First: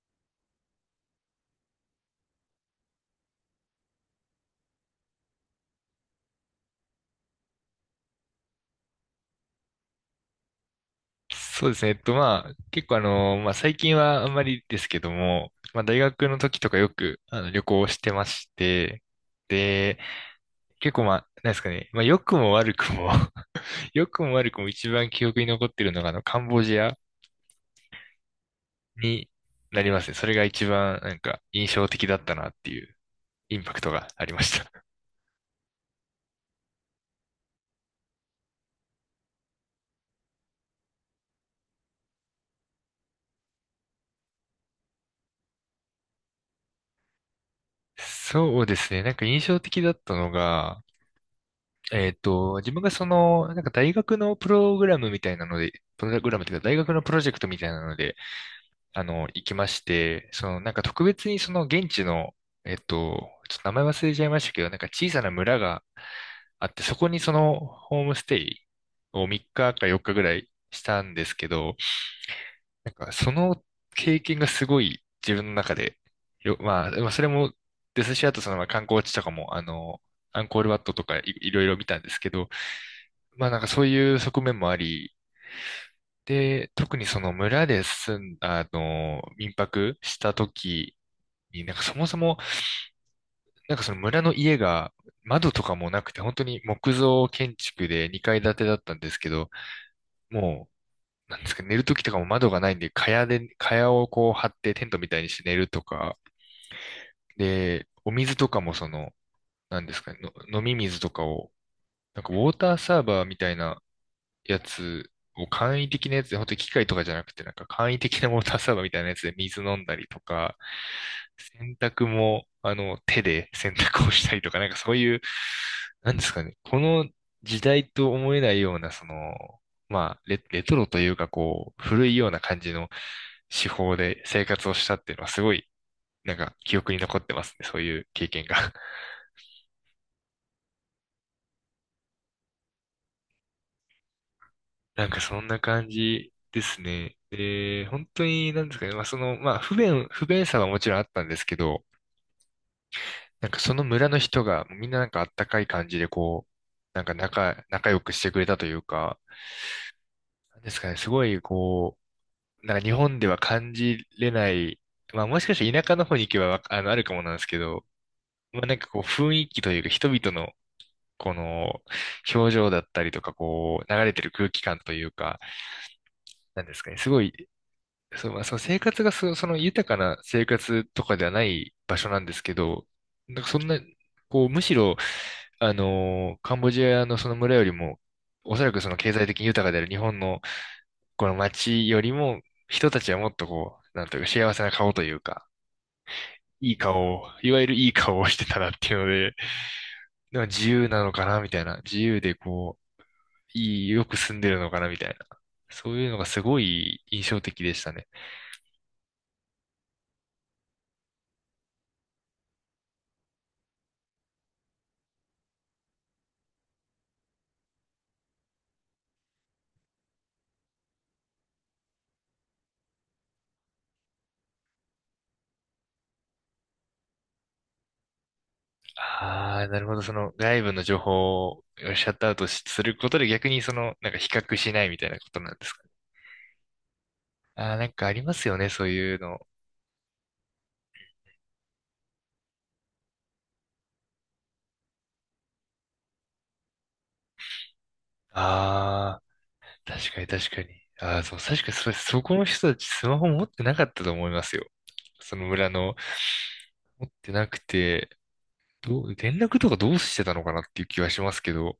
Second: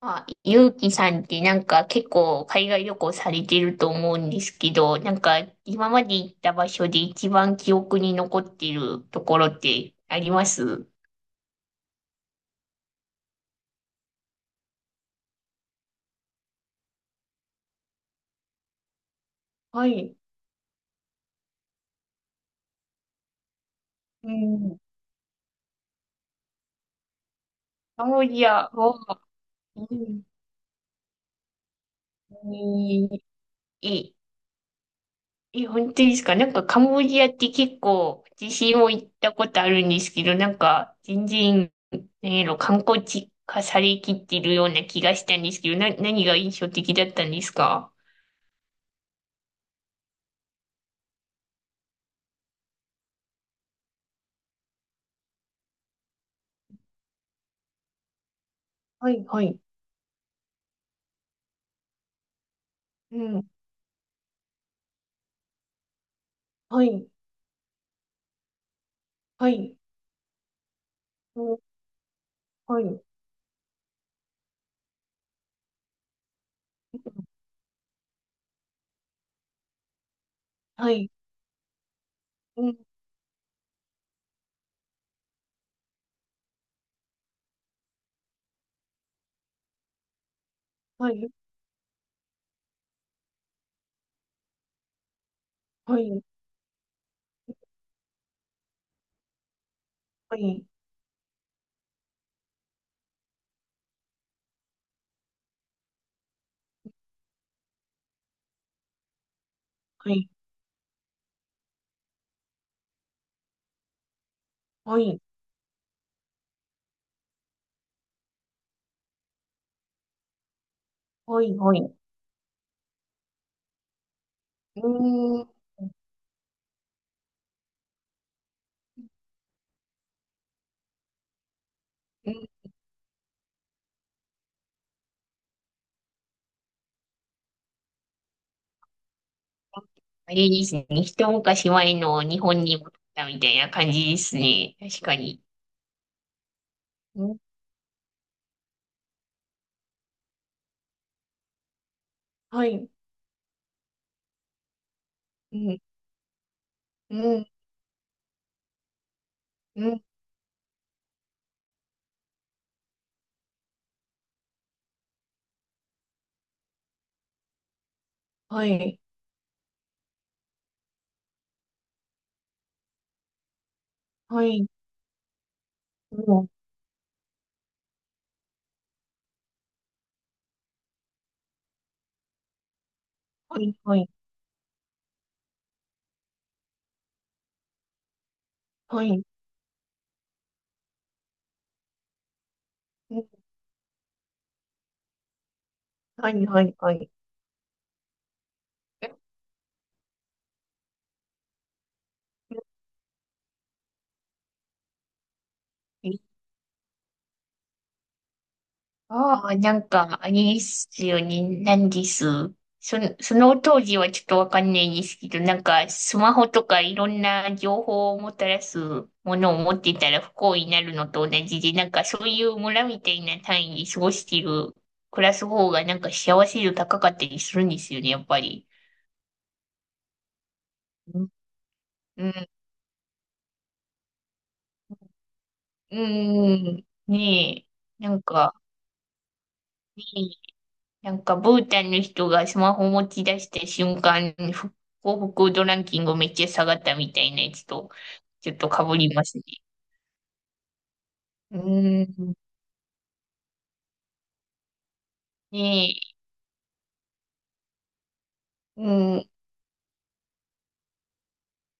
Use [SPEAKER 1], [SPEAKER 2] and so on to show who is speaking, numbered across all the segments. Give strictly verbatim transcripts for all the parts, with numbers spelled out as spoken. [SPEAKER 1] まあ、ゆうきさんってなんか結構海外旅行されてると思うんですけど、なんか今まで行った場所で一番記憶に残っているところってあります？
[SPEAKER 2] そうですね。えっと、まあ、結構あの、まあ、最近はあんまりですけども、まあ、大学の時とかよく、あの、旅行をしてまして、
[SPEAKER 1] は
[SPEAKER 2] で、
[SPEAKER 1] い。
[SPEAKER 2] 結構まあ、なんですかね、まあ、良くも悪くも 良く
[SPEAKER 1] う
[SPEAKER 2] も悪くも
[SPEAKER 1] ん。
[SPEAKER 2] 一番記憶に残ってるのが、あの、カンボジア
[SPEAKER 1] カンボジアは、
[SPEAKER 2] にな
[SPEAKER 1] う
[SPEAKER 2] りますね。
[SPEAKER 1] ん。
[SPEAKER 2] それが一番、なんか、印象的だったなっていう、インパクトが
[SPEAKER 1] え、
[SPEAKER 2] ありました。
[SPEAKER 1] え、本当ですか？なんかカンボジアって結構私も行ったことあるんですけど、なんか全然、何やろ、観光地化されきってるような気がしたんですけど、な、何が印象的だったんですか？
[SPEAKER 2] そうですね。なんか印象的だったのが、えっと、自分がその、なんか大学のプログラムみたいなので、プログラムというか大学のプロジェクトみたいなので、あ
[SPEAKER 1] は
[SPEAKER 2] の、
[SPEAKER 1] い、は
[SPEAKER 2] 行き
[SPEAKER 1] い。
[SPEAKER 2] まして、その、なんか特別にその現地の、えっ
[SPEAKER 1] う
[SPEAKER 2] と、
[SPEAKER 1] ん。
[SPEAKER 2] ちょっと名前忘れちゃいましたけど、なんか小さな村があって、
[SPEAKER 1] は
[SPEAKER 2] そこ
[SPEAKER 1] い、
[SPEAKER 2] にそのホームステイを3
[SPEAKER 1] は
[SPEAKER 2] 日
[SPEAKER 1] い。
[SPEAKER 2] かよっかぐらいしたんです
[SPEAKER 1] う
[SPEAKER 2] け
[SPEAKER 1] ん。
[SPEAKER 2] ど、
[SPEAKER 1] は
[SPEAKER 2] なん
[SPEAKER 1] い、
[SPEAKER 2] かその経験がすごい自分の中で、よ、まあ、まあそれもですし、あとそのまあ観光地とかも、あの、アンコールワッ
[SPEAKER 1] は
[SPEAKER 2] トと
[SPEAKER 1] い。
[SPEAKER 2] かいいろいろ見たんですけど、
[SPEAKER 1] うん。
[SPEAKER 2] まあなんかそういう側面もあり、で、特にその村で住ん、あの、民泊した時
[SPEAKER 1] はい、
[SPEAKER 2] に、なんかそもそも、なんかその村の家が窓とかも
[SPEAKER 1] は
[SPEAKER 2] なくて、
[SPEAKER 1] い、
[SPEAKER 2] 本当に木造建築でにかい建てだったんですけど、
[SPEAKER 1] はい、
[SPEAKER 2] もう、なんですか、寝る時とかも窓がないんで、蚊帳で、蚊帳をこう張ってテントみたいにして寝るとか、で、お水とかもその、なんです
[SPEAKER 1] は
[SPEAKER 2] かね、
[SPEAKER 1] い、
[SPEAKER 2] の飲み水とかを、なんかウォーターサーバーみたいな、や
[SPEAKER 1] は
[SPEAKER 2] つ
[SPEAKER 1] い、
[SPEAKER 2] を簡易的なやつで、本当に機械とかじゃなくて、なんか簡易的なウォーターサーバーみたいなやつで水飲んだりとか、
[SPEAKER 1] はい、は
[SPEAKER 2] 洗
[SPEAKER 1] い。
[SPEAKER 2] 濯も、あの、手で洗濯をしたりとか、なんか
[SPEAKER 1] う
[SPEAKER 2] そういう、
[SPEAKER 1] ーん、う
[SPEAKER 2] なんですかね、この時代と思えないような、その、まあ、レ、レトロというか、こう、古いような感
[SPEAKER 1] ん。
[SPEAKER 2] じの手法で生活をしたっていうのは、すごい、なんか記憶に残ってますね、そういう経験が。
[SPEAKER 1] あれですね、一昔前の日本に戻ったみたいな感じですね、確
[SPEAKER 2] なん
[SPEAKER 1] か
[SPEAKER 2] かそ
[SPEAKER 1] に。
[SPEAKER 2] んな感じですね。
[SPEAKER 1] うん、
[SPEAKER 2] で、本当に、なんですかね、まあその、まあ不便、不便さはもちろんあったんですけど、
[SPEAKER 1] はい、
[SPEAKER 2] なんかその村の人が、みんななんかあった
[SPEAKER 1] う
[SPEAKER 2] かい
[SPEAKER 1] ん、
[SPEAKER 2] 感じで、こう、なんか
[SPEAKER 1] うん、
[SPEAKER 2] 仲、仲良くしてくれたというか、
[SPEAKER 1] うん、
[SPEAKER 2] なんですかね、すごい、こう、なんか日本では感じれない、まあもしかして田舎の方に行けばわ、あの、あるかもなんですけど、まあ
[SPEAKER 1] は
[SPEAKER 2] なんかこ
[SPEAKER 1] い、
[SPEAKER 2] う雰囲気というか、人々の、この、表情だったりとか、こう、流れてる
[SPEAKER 1] は
[SPEAKER 2] 空気
[SPEAKER 1] い、
[SPEAKER 2] 感というか、
[SPEAKER 1] うん、
[SPEAKER 2] なんですかね、すごいそう、まあ、その生活がそ、その豊かな生活とかではない場所なんですけど、なんかそ
[SPEAKER 1] は
[SPEAKER 2] ん
[SPEAKER 1] い、
[SPEAKER 2] な、
[SPEAKER 1] はい、
[SPEAKER 2] こう、むしろ、あのーカンボジアのその村よりも、おそらくその
[SPEAKER 1] は
[SPEAKER 2] 経
[SPEAKER 1] い、
[SPEAKER 2] 済的に豊かである日本のこの街よりも、人たちは
[SPEAKER 1] う
[SPEAKER 2] も
[SPEAKER 1] ん、
[SPEAKER 2] っとこう、なんというか幸せな顔というか、
[SPEAKER 1] はい、は
[SPEAKER 2] い
[SPEAKER 1] い、
[SPEAKER 2] い
[SPEAKER 1] はい。
[SPEAKER 2] 顔を、いわゆるいい顔をしてたなっていうので、なんか自由なのかなみたいな、自由でこう、いい、よく住んでるのかなみたいな、そういうのがすごい印象的でしたね。
[SPEAKER 1] ああ、なんか、あれですよね。なんです。その、その当時はちょっとわかんないですけど、なんか、スマホとかいろんな情報をもたらすものを持ってたら不幸になるのと同じで、なんかそういう村みたいな単位で過ごしている、暮らす方がなんか幸せ度高かったりするんですよね、やっぱり。
[SPEAKER 2] ああ、なるほど。その外部の情
[SPEAKER 1] うん、
[SPEAKER 2] 報をシャット
[SPEAKER 1] う
[SPEAKER 2] アウト
[SPEAKER 1] ん、
[SPEAKER 2] しすることで逆にその、なんか比較しないみたいなことなんですかね。
[SPEAKER 1] うん、ね
[SPEAKER 2] ああ、なん
[SPEAKER 1] え、
[SPEAKER 2] か
[SPEAKER 1] な
[SPEAKER 2] あり
[SPEAKER 1] ん
[SPEAKER 2] ます
[SPEAKER 1] か、
[SPEAKER 2] よね、そういうの。
[SPEAKER 1] ねえ。なんか、ブータンの人がスマホ持ち出した瞬間、ふ幸福度ランキングめっちゃ下がったみたいなやつと、ちょっと被り
[SPEAKER 2] あ
[SPEAKER 1] ますね。
[SPEAKER 2] あ、確かに確かに。ああ、そう、
[SPEAKER 1] う
[SPEAKER 2] 確かにそれ、
[SPEAKER 1] ー
[SPEAKER 2] そこ
[SPEAKER 1] ん。
[SPEAKER 2] の人たちスマホ持ってなかったと思いますよ。その
[SPEAKER 1] ね
[SPEAKER 2] 村の。
[SPEAKER 1] え、
[SPEAKER 2] 持ってなくて、
[SPEAKER 1] う
[SPEAKER 2] どう、
[SPEAKER 1] ん。
[SPEAKER 2] 連絡とかどうしてたのかなっていう気はしますけど。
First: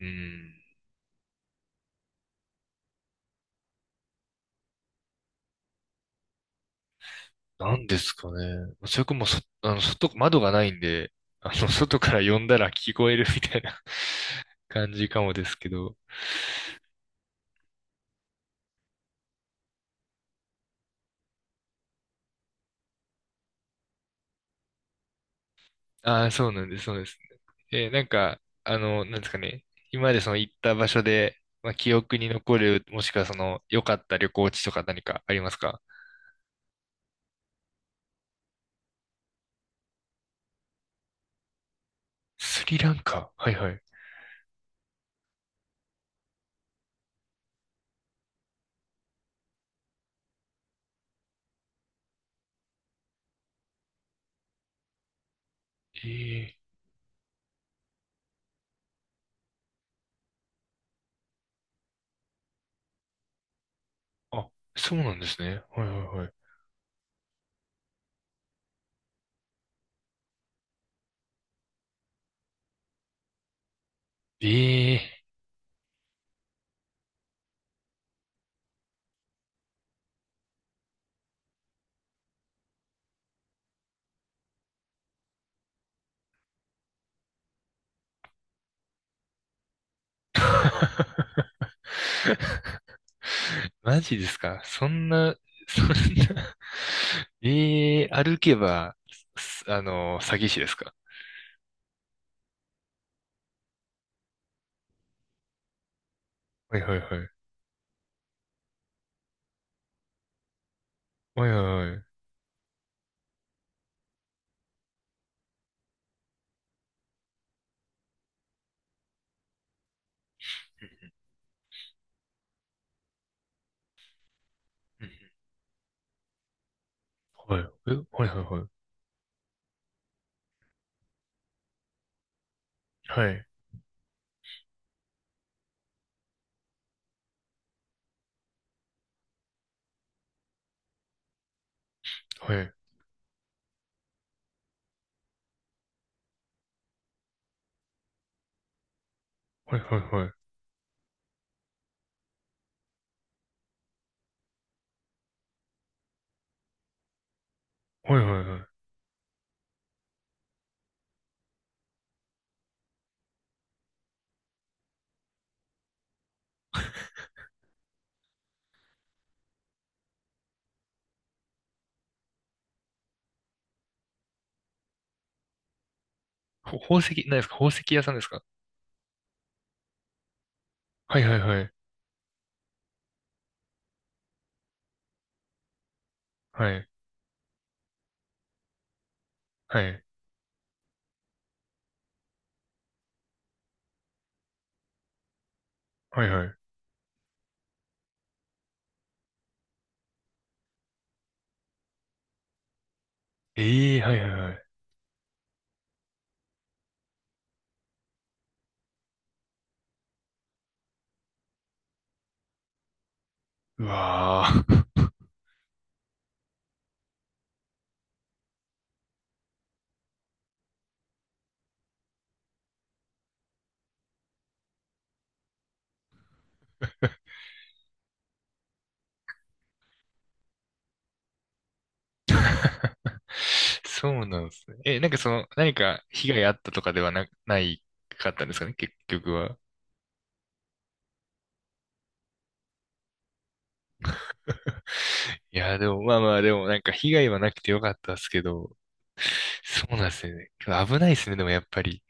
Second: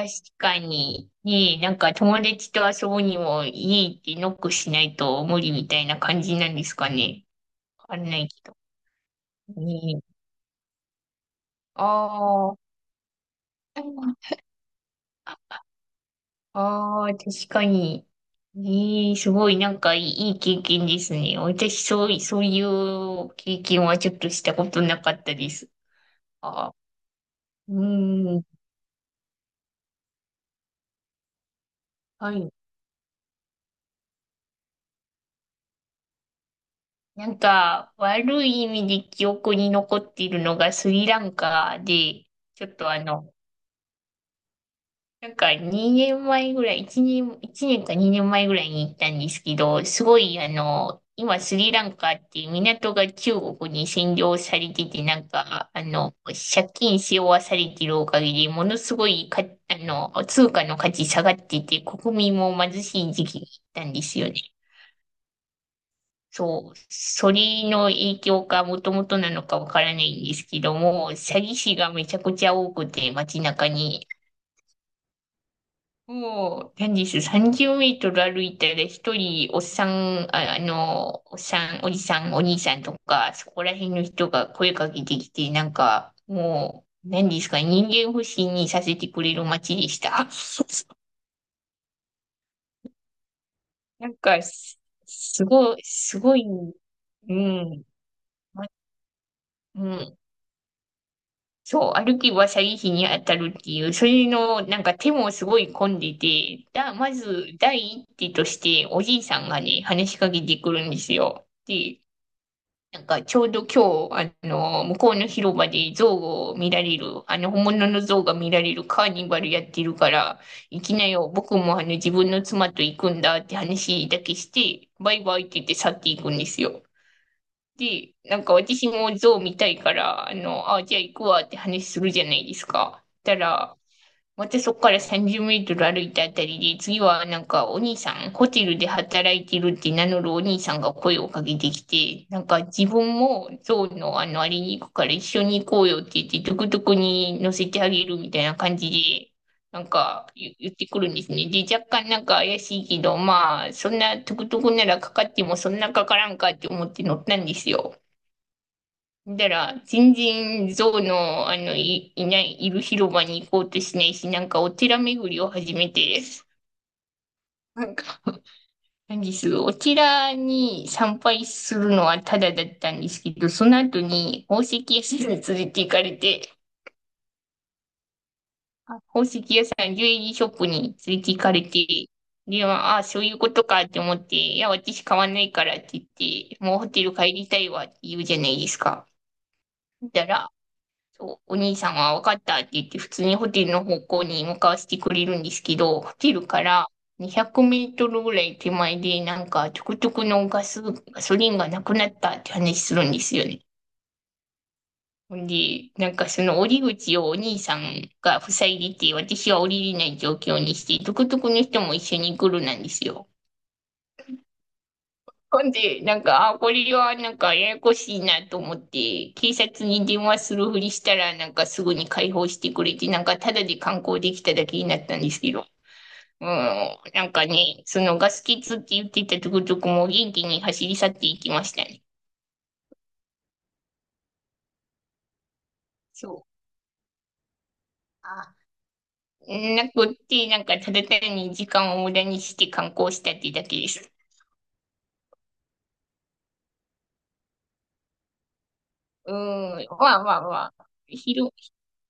[SPEAKER 2] うん。
[SPEAKER 1] かに、ねえ、なんか友達と遊ぶにも家行ってノックしないと無理みたいな感じなんですかね。
[SPEAKER 2] なん
[SPEAKER 1] わか
[SPEAKER 2] で
[SPEAKER 1] ん
[SPEAKER 2] す
[SPEAKER 1] ない
[SPEAKER 2] か
[SPEAKER 1] けど。
[SPEAKER 2] ね。それかもうそ、あの、
[SPEAKER 1] ねえ。
[SPEAKER 2] 外、窓がないんで、あの、
[SPEAKER 1] あ
[SPEAKER 2] 外から呼んだら
[SPEAKER 1] あ。
[SPEAKER 2] 聞こえるみたいな 感じかもですけど。
[SPEAKER 1] ああ、確かに。ええ、すごい、なんかいい、いい経験ですね。私、そうい、そういう経験はちょっとしたことなかったです。
[SPEAKER 2] ああ、そうな
[SPEAKER 1] あ
[SPEAKER 2] ん
[SPEAKER 1] ー、
[SPEAKER 2] です、そうです。えーなん
[SPEAKER 1] う
[SPEAKER 2] か、
[SPEAKER 1] ん、
[SPEAKER 2] あの、なんですかね。今までその行った場所で、まあ、記憶に
[SPEAKER 1] はい。
[SPEAKER 2] 残る、もしくはその、良かった旅行地とか何かありますか？
[SPEAKER 1] なんか、悪い意味で記憶に残っているのがスリランカで、ち
[SPEAKER 2] ス
[SPEAKER 1] ょっ
[SPEAKER 2] リラ
[SPEAKER 1] と
[SPEAKER 2] ン
[SPEAKER 1] あ
[SPEAKER 2] カ。
[SPEAKER 1] の、
[SPEAKER 2] はいはい。
[SPEAKER 1] なんかにねんまえぐらい、いちねん、一年かにねんまえぐらいに行ったんですけど、すごいあの、今スリランカっていう港が中国に占領されてて、なんか、あ
[SPEAKER 2] え
[SPEAKER 1] の、
[SPEAKER 2] え
[SPEAKER 1] 借金し負わされてるおかげで、ものすごいか、あの、通貨の価値下がってて、国民も貧しい時期に行ったんですよね。
[SPEAKER 2] あ、そうなんですね。はいはいはい。
[SPEAKER 1] そう、それの影響かもともとなのかわからないんですけども、詐欺師がめちゃくちゃ多くて、街中に。
[SPEAKER 2] ええ
[SPEAKER 1] もう、何です、さんじゅうメートル歩いたら一人、おっさん、あ、あの、おっさん、おじさん、お兄さんとか、そこら辺の人が声かけてきて、なんか、もう、何ですか、人間不信にさせてくれる街でした。
[SPEAKER 2] マ
[SPEAKER 1] なん
[SPEAKER 2] ジです
[SPEAKER 1] か、
[SPEAKER 2] か
[SPEAKER 1] す、
[SPEAKER 2] そんな、
[SPEAKER 1] すご
[SPEAKER 2] そ
[SPEAKER 1] い、
[SPEAKER 2] んな
[SPEAKER 1] すごい、う
[SPEAKER 2] え
[SPEAKER 1] ん、
[SPEAKER 2] えー歩け
[SPEAKER 1] ま、
[SPEAKER 2] ば、すあ
[SPEAKER 1] うん、
[SPEAKER 2] の、詐欺師ですか？
[SPEAKER 1] そう、歩けば詐欺師に当たるっていう、それの、なんか手もすごい混んでて、
[SPEAKER 2] はい
[SPEAKER 1] だ、
[SPEAKER 2] はいは
[SPEAKER 1] ま
[SPEAKER 2] い。
[SPEAKER 1] ず、第一手として、おじいさんがね、話しかけてくるんです
[SPEAKER 2] は
[SPEAKER 1] よ。
[SPEAKER 2] いはいは
[SPEAKER 1] で、
[SPEAKER 2] い。
[SPEAKER 1] なんかちょうど今日、あの、向こうの広場で象を見られる、あの、本物の象が見られるカーニバルやってるから、行きなよ、僕もあの、自分の妻と行くんだって話だけして、
[SPEAKER 2] うん
[SPEAKER 1] バイバイって言って去っていくんですよ。
[SPEAKER 2] はい。え
[SPEAKER 1] で、
[SPEAKER 2] はい
[SPEAKER 1] な
[SPEAKER 2] はい
[SPEAKER 1] んか
[SPEAKER 2] はい。
[SPEAKER 1] 私も象見たいから、あの、あ、じゃあ行くわって話するじゃないですか。
[SPEAKER 2] は
[SPEAKER 1] た
[SPEAKER 2] い。
[SPEAKER 1] ら、私そこからさんじゅうメートル歩いたあたりで、次はなんかお兄さん、ホテルで働いてるって名乗るお兄さんが声をかけてきて、なん
[SPEAKER 2] は
[SPEAKER 1] か
[SPEAKER 2] い
[SPEAKER 1] 自分もゾウのあのあれに行くから一緒に行こうよって言って、トゥクトゥクに乗せてあげるみたいな感じで、
[SPEAKER 2] はい
[SPEAKER 1] なん
[SPEAKER 2] は
[SPEAKER 1] か
[SPEAKER 2] い。
[SPEAKER 1] 言言ってくるんですね。で、若干なんか怪しいけど、まあ、そんなトゥクトゥクならかかってもそんなかからんかって思って乗ったんですよ。
[SPEAKER 2] はいはいはい。
[SPEAKER 1] だから、全然象の、あの、い、いない、いる広場に行こうとしないし、なんかお寺巡りを始めて、なんか、何です、お寺に参拝するのはタダだったんですけど、その後に宝石屋さんに連れて行かれて、
[SPEAKER 2] ほ宝石、何ですか宝石屋さんですか？
[SPEAKER 1] あ宝石屋さん、ジュエリーショップに
[SPEAKER 2] は
[SPEAKER 1] 連
[SPEAKER 2] い
[SPEAKER 1] れて
[SPEAKER 2] は
[SPEAKER 1] 行
[SPEAKER 2] い
[SPEAKER 1] か
[SPEAKER 2] は
[SPEAKER 1] れ
[SPEAKER 2] い。
[SPEAKER 1] て、で、まああ、そういうことかって思って、いや、私買わないからって言って、
[SPEAKER 2] は
[SPEAKER 1] もう
[SPEAKER 2] い。
[SPEAKER 1] ホテル帰りたいわって言うじゃないですか。
[SPEAKER 2] はい。
[SPEAKER 1] だから、そう、お兄さんは分かったって言って、普通にホテルの方向に向かわせてくれるんですけど、ホ
[SPEAKER 2] はい
[SPEAKER 1] テ
[SPEAKER 2] は
[SPEAKER 1] ル
[SPEAKER 2] い。
[SPEAKER 1] からにひゃくメートルぐらい手前で、なんか、トゥクトゥクのガス、ガソリンがなくなったって話するんですよね。
[SPEAKER 2] ええーはいはいはい。
[SPEAKER 1] ほんで、なんかその折り口をお兄さんが塞いでて、私は降りれない状況にして、トゥクトゥクの人も一緒に来るなんですよ。
[SPEAKER 2] うわー
[SPEAKER 1] ほんで、なんか、あ、これはなんかややこしいなと思って、警察に電話するふりしたら、なんかすぐに解放してくれて、なんかただで観光できただけになったんですけど、うん、なんかね、そのガス欠って言ってたとことこも元気に走り去っていきましたね。
[SPEAKER 2] そうなんですね。え、なんかその、何か被
[SPEAKER 1] そ
[SPEAKER 2] 害
[SPEAKER 1] う。
[SPEAKER 2] あったとかではな、ないかったんで
[SPEAKER 1] あ、
[SPEAKER 2] すかね結局は。
[SPEAKER 1] なくって、なんかただ単に時間を無駄にして観光したってだけです。
[SPEAKER 2] いや、でも、まあまあ、でも、なんか被害はなくてよかったですけど、
[SPEAKER 1] う
[SPEAKER 2] そ
[SPEAKER 1] ん、
[SPEAKER 2] うなんで
[SPEAKER 1] まあ
[SPEAKER 2] すよ
[SPEAKER 1] まあ
[SPEAKER 2] ね。
[SPEAKER 1] まあ、
[SPEAKER 2] 危ないですね、でも
[SPEAKER 1] 広、
[SPEAKER 2] やっぱり。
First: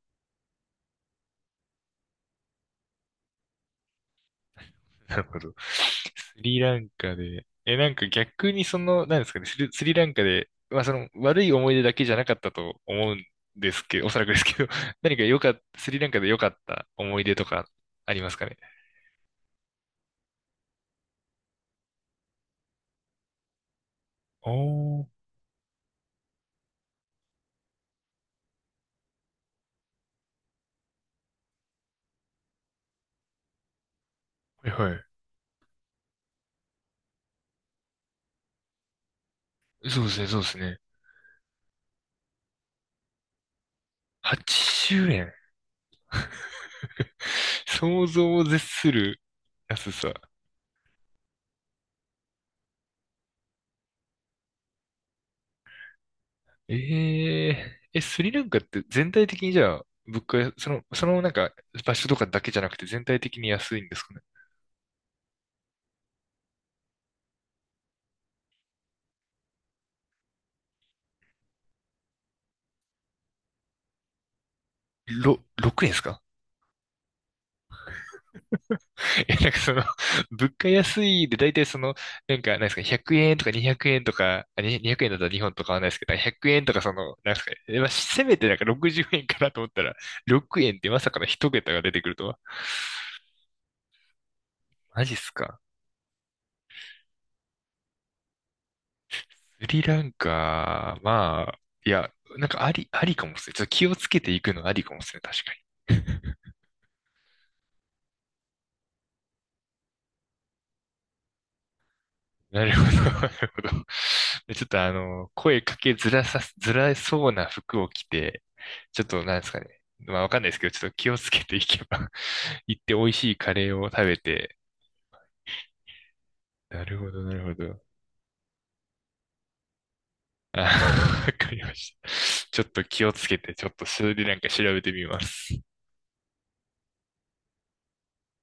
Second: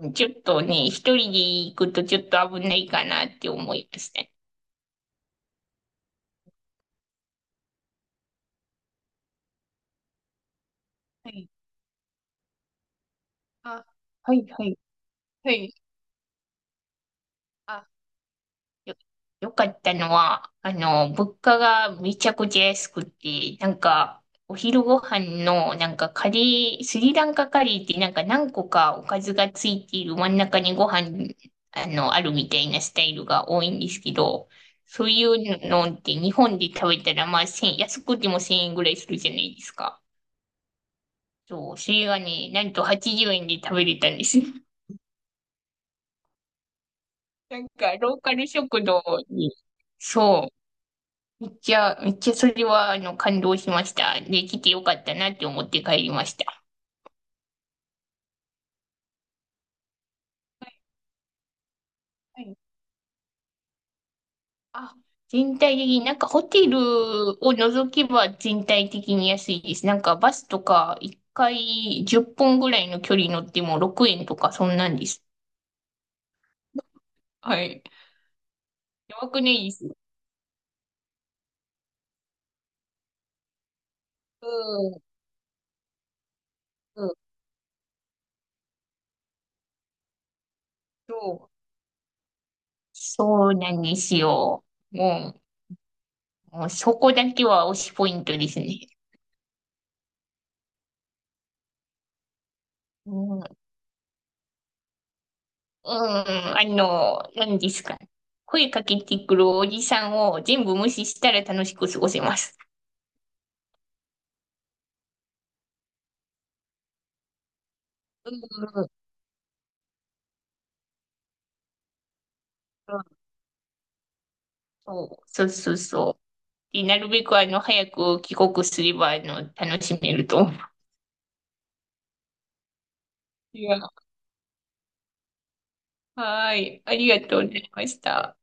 [SPEAKER 1] うん、ちょっとね、一人で行くとちょっと危ないかなって思いました。
[SPEAKER 2] なるほど。スリランカで、え、なんか逆にその、なんですかね、スリ、スリランカで、まあその
[SPEAKER 1] は
[SPEAKER 2] 悪
[SPEAKER 1] い。
[SPEAKER 2] い思い出だけじゃなかったと思うんで
[SPEAKER 1] あ、
[SPEAKER 2] すけど、おそらく
[SPEAKER 1] は
[SPEAKER 2] です
[SPEAKER 1] い、
[SPEAKER 2] け
[SPEAKER 1] は
[SPEAKER 2] ど、
[SPEAKER 1] い。
[SPEAKER 2] 何か良か
[SPEAKER 1] は
[SPEAKER 2] った、
[SPEAKER 1] い。
[SPEAKER 2] スリランカで良かった思い出とか
[SPEAKER 1] あ、
[SPEAKER 2] ありますかね？
[SPEAKER 1] よ、よかったのは、あの、物価がめちゃくちゃ安くて、なんか、お昼ご
[SPEAKER 2] おー、
[SPEAKER 1] 飯の、なんかカレー、スリランカカレーってなんか何個かおかずがついている真ん中にご飯、あの、あるみたいなスタイルが多いんですけど、
[SPEAKER 2] はい
[SPEAKER 1] そ
[SPEAKER 2] は
[SPEAKER 1] ういうのって日本で食べたら、まあ、いち ぜろ安くてもせんえんぐらいするじゃないです
[SPEAKER 2] い。
[SPEAKER 1] か。
[SPEAKER 2] そうですね、そうですね。
[SPEAKER 1] そう、それがね、なんとはちじゅうえんで食べれたんです。
[SPEAKER 2] はちしゅうねん
[SPEAKER 1] な んか、
[SPEAKER 2] 想
[SPEAKER 1] ローカ
[SPEAKER 2] 像を
[SPEAKER 1] ル
[SPEAKER 2] 絶
[SPEAKER 1] 食
[SPEAKER 2] す
[SPEAKER 1] 堂
[SPEAKER 2] る
[SPEAKER 1] に、
[SPEAKER 2] 安さ。
[SPEAKER 1] そう、めっちゃ、めっちゃそれは、あの、感動しました。で来てよかったなって思って帰りました。
[SPEAKER 2] えええ、スリランカって全体的にじゃあ、物価、その、そのなんか場所とかだ
[SPEAKER 1] は
[SPEAKER 2] け
[SPEAKER 1] い。
[SPEAKER 2] じゃなくて全体的に安いんですかね。
[SPEAKER 1] あ、全体的に、なんかホテルを除けば全体的に安いです。なんかバスとか、一回じゅっぷんぐらいの距離乗ってもろくえんとか、そんなんです。
[SPEAKER 2] ろ、ろくえんですか？
[SPEAKER 1] はい。や ば
[SPEAKER 2] え、
[SPEAKER 1] く
[SPEAKER 2] な
[SPEAKER 1] な
[SPEAKER 2] んか
[SPEAKER 1] いで
[SPEAKER 2] その、
[SPEAKER 1] す。
[SPEAKER 2] 物価安いで大体その、なんか、なんですか、ひゃくえんとかにひゃくえんとか、
[SPEAKER 1] う
[SPEAKER 2] あ、に200
[SPEAKER 1] ん、
[SPEAKER 2] 円だったら日本と変わらないですけど、ひゃくえんとかそ
[SPEAKER 1] うん、
[SPEAKER 2] の、なんですかね、えまあ、せめてなんかろくじゅうえんかなと思ったら、ろくえんってまさ
[SPEAKER 1] そ
[SPEAKER 2] かの一
[SPEAKER 1] う。
[SPEAKER 2] 桁が出てくるとは。
[SPEAKER 1] そうなんですよ。
[SPEAKER 2] マジっす
[SPEAKER 1] も
[SPEAKER 2] か。
[SPEAKER 1] う、もうそこだけは推しポイントですね。
[SPEAKER 2] スリランカ、まあ、いや、なんかあり、あ
[SPEAKER 1] う
[SPEAKER 2] りかもっ
[SPEAKER 1] ん、
[SPEAKER 2] すね。ちょっと気をつけていくのありかもっすね。確かに。
[SPEAKER 1] うん、あの、何ですか。声かけてくるおじさんを全部無視したら楽しく過ごせます。
[SPEAKER 2] なるほど、なるほど。でちょっとあの、声かけづらさ、づらそうな服を着
[SPEAKER 1] うん、
[SPEAKER 2] て、
[SPEAKER 1] うん、
[SPEAKER 2] ちょっとなんですかね。まあわかんないですけど、ちょっと気をつけていけば 行って美味しいカレーを食べて。
[SPEAKER 1] そうそうそうそう。で、
[SPEAKER 2] なる
[SPEAKER 1] な
[SPEAKER 2] ほ
[SPEAKER 1] る
[SPEAKER 2] ど、
[SPEAKER 1] べ
[SPEAKER 2] な
[SPEAKER 1] く
[SPEAKER 2] る
[SPEAKER 1] あ
[SPEAKER 2] ほ
[SPEAKER 1] の、
[SPEAKER 2] ど。
[SPEAKER 1] 早く帰国すれば、あの、楽しめると思
[SPEAKER 2] あ、
[SPEAKER 1] う。
[SPEAKER 2] わかりました。ちょっと気をつけて、
[SPEAKER 1] い
[SPEAKER 2] ちょっ
[SPEAKER 1] や、
[SPEAKER 2] とそれでなんか調べてみます。
[SPEAKER 1] はい。ありがとうございました。